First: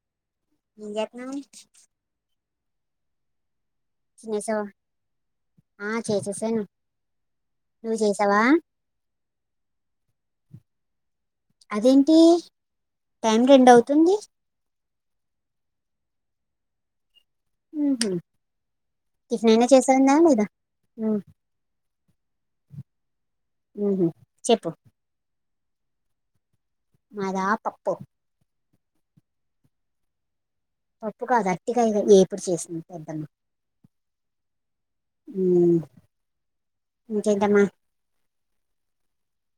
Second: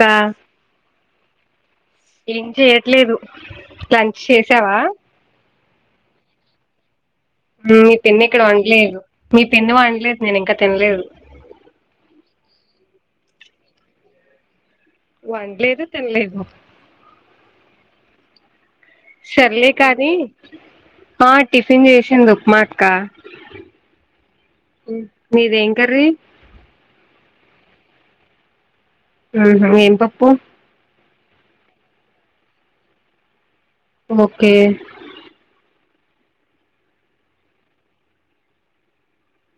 కా ఏం చేస్తునావ్ ఏం చేయట్లేదు. లంచ్ తినేసావా చేసావా? ఆ చేసేసను మీ పిన్ని ఇక్కడ వండ్లేదు. మీ పిన్ని వండ్లేదు, నేను ఇంకా తిన్లేదు. అదేంటి టైం రెండ్ అవుతుంది. వండ్లేదు, తిన్లేదు. ఉహ్ హు సర్లే కానీ, మ్మ్. ఆ టిఫిన్ చేసింది ఉప్మాక్క ఉమ్ హు చెప్పు మీదేం కర్రీ? మాదా పప్పు ఉహ్మ్ హు ఏం పప్పు పప్పు కాదు. అర్ట్టిగాయ్ ఎగ్ ఏప్పుడు చేసింది. పెద్దమ్మ ఓకే మ్మ్. ఇంకేంటమ్మా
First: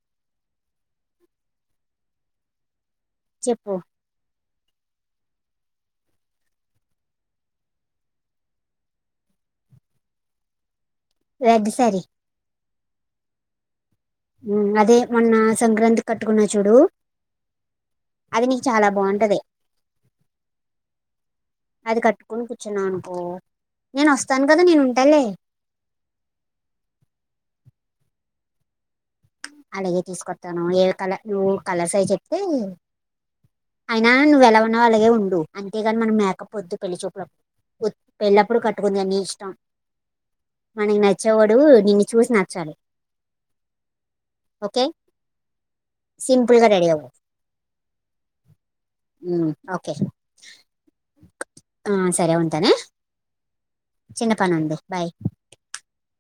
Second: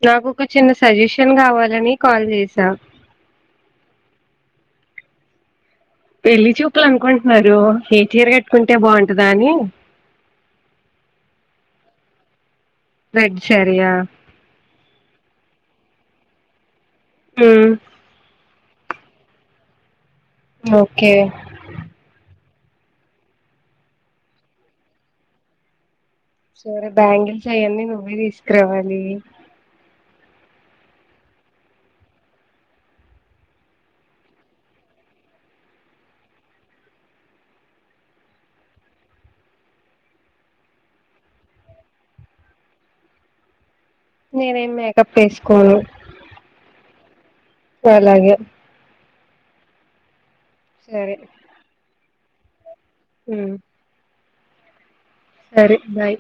నాకు ఒక చిన్న సజెషన్ కావాలని కాల్ చేసా. చెప్పు పెళ్లి చూపులు అనుకుంట్న్నారు, ఏ చీర్ గాట్కుంటే బావుంటదా. అని అ రెడ్ సారి రెడ్ సరియా అదే మొన్న సంక్రాంతి కట్టుకున్నవ్ చూడు ఉమ్ అది నీకు చాలా బావుంటది. ఓకే కుని కూర్చున్నావనుకో, నేను వస్తాను గాదా. నేను ఉంటాలే. సరే బ్యాంగిల్స్ అయ్యాన్నీ నువ్వే తీసుకురావాలి. లాగే తీసుకొతాను, ఏ కల నువ్వు కలర్, సైజ్ చెప్తే. అయినా నువ్వు ఎలా ఉన్నవో అలాగే ఉండు. అంతేగాని మనం మేకప్ ఓద్దు. పెళ్లి చూపులప్ ఓద్ పెల్లప్పుడుూ కట్టుకుందువ్గాన్ నీ ఇష్టం. మనకి నచ్చేవాడు, నిన్ను చూసి నచ్చాలి. నేనేం ఓకే మేకప్ వేసుకోను సింపుల్గా రెడీ అవ్వు అలాగే ఉహ్మ్ ఓకే సరే సరే ఉంటనే. ఉమ్ చిన్నపనుంది బాయ్ సరే బాయ్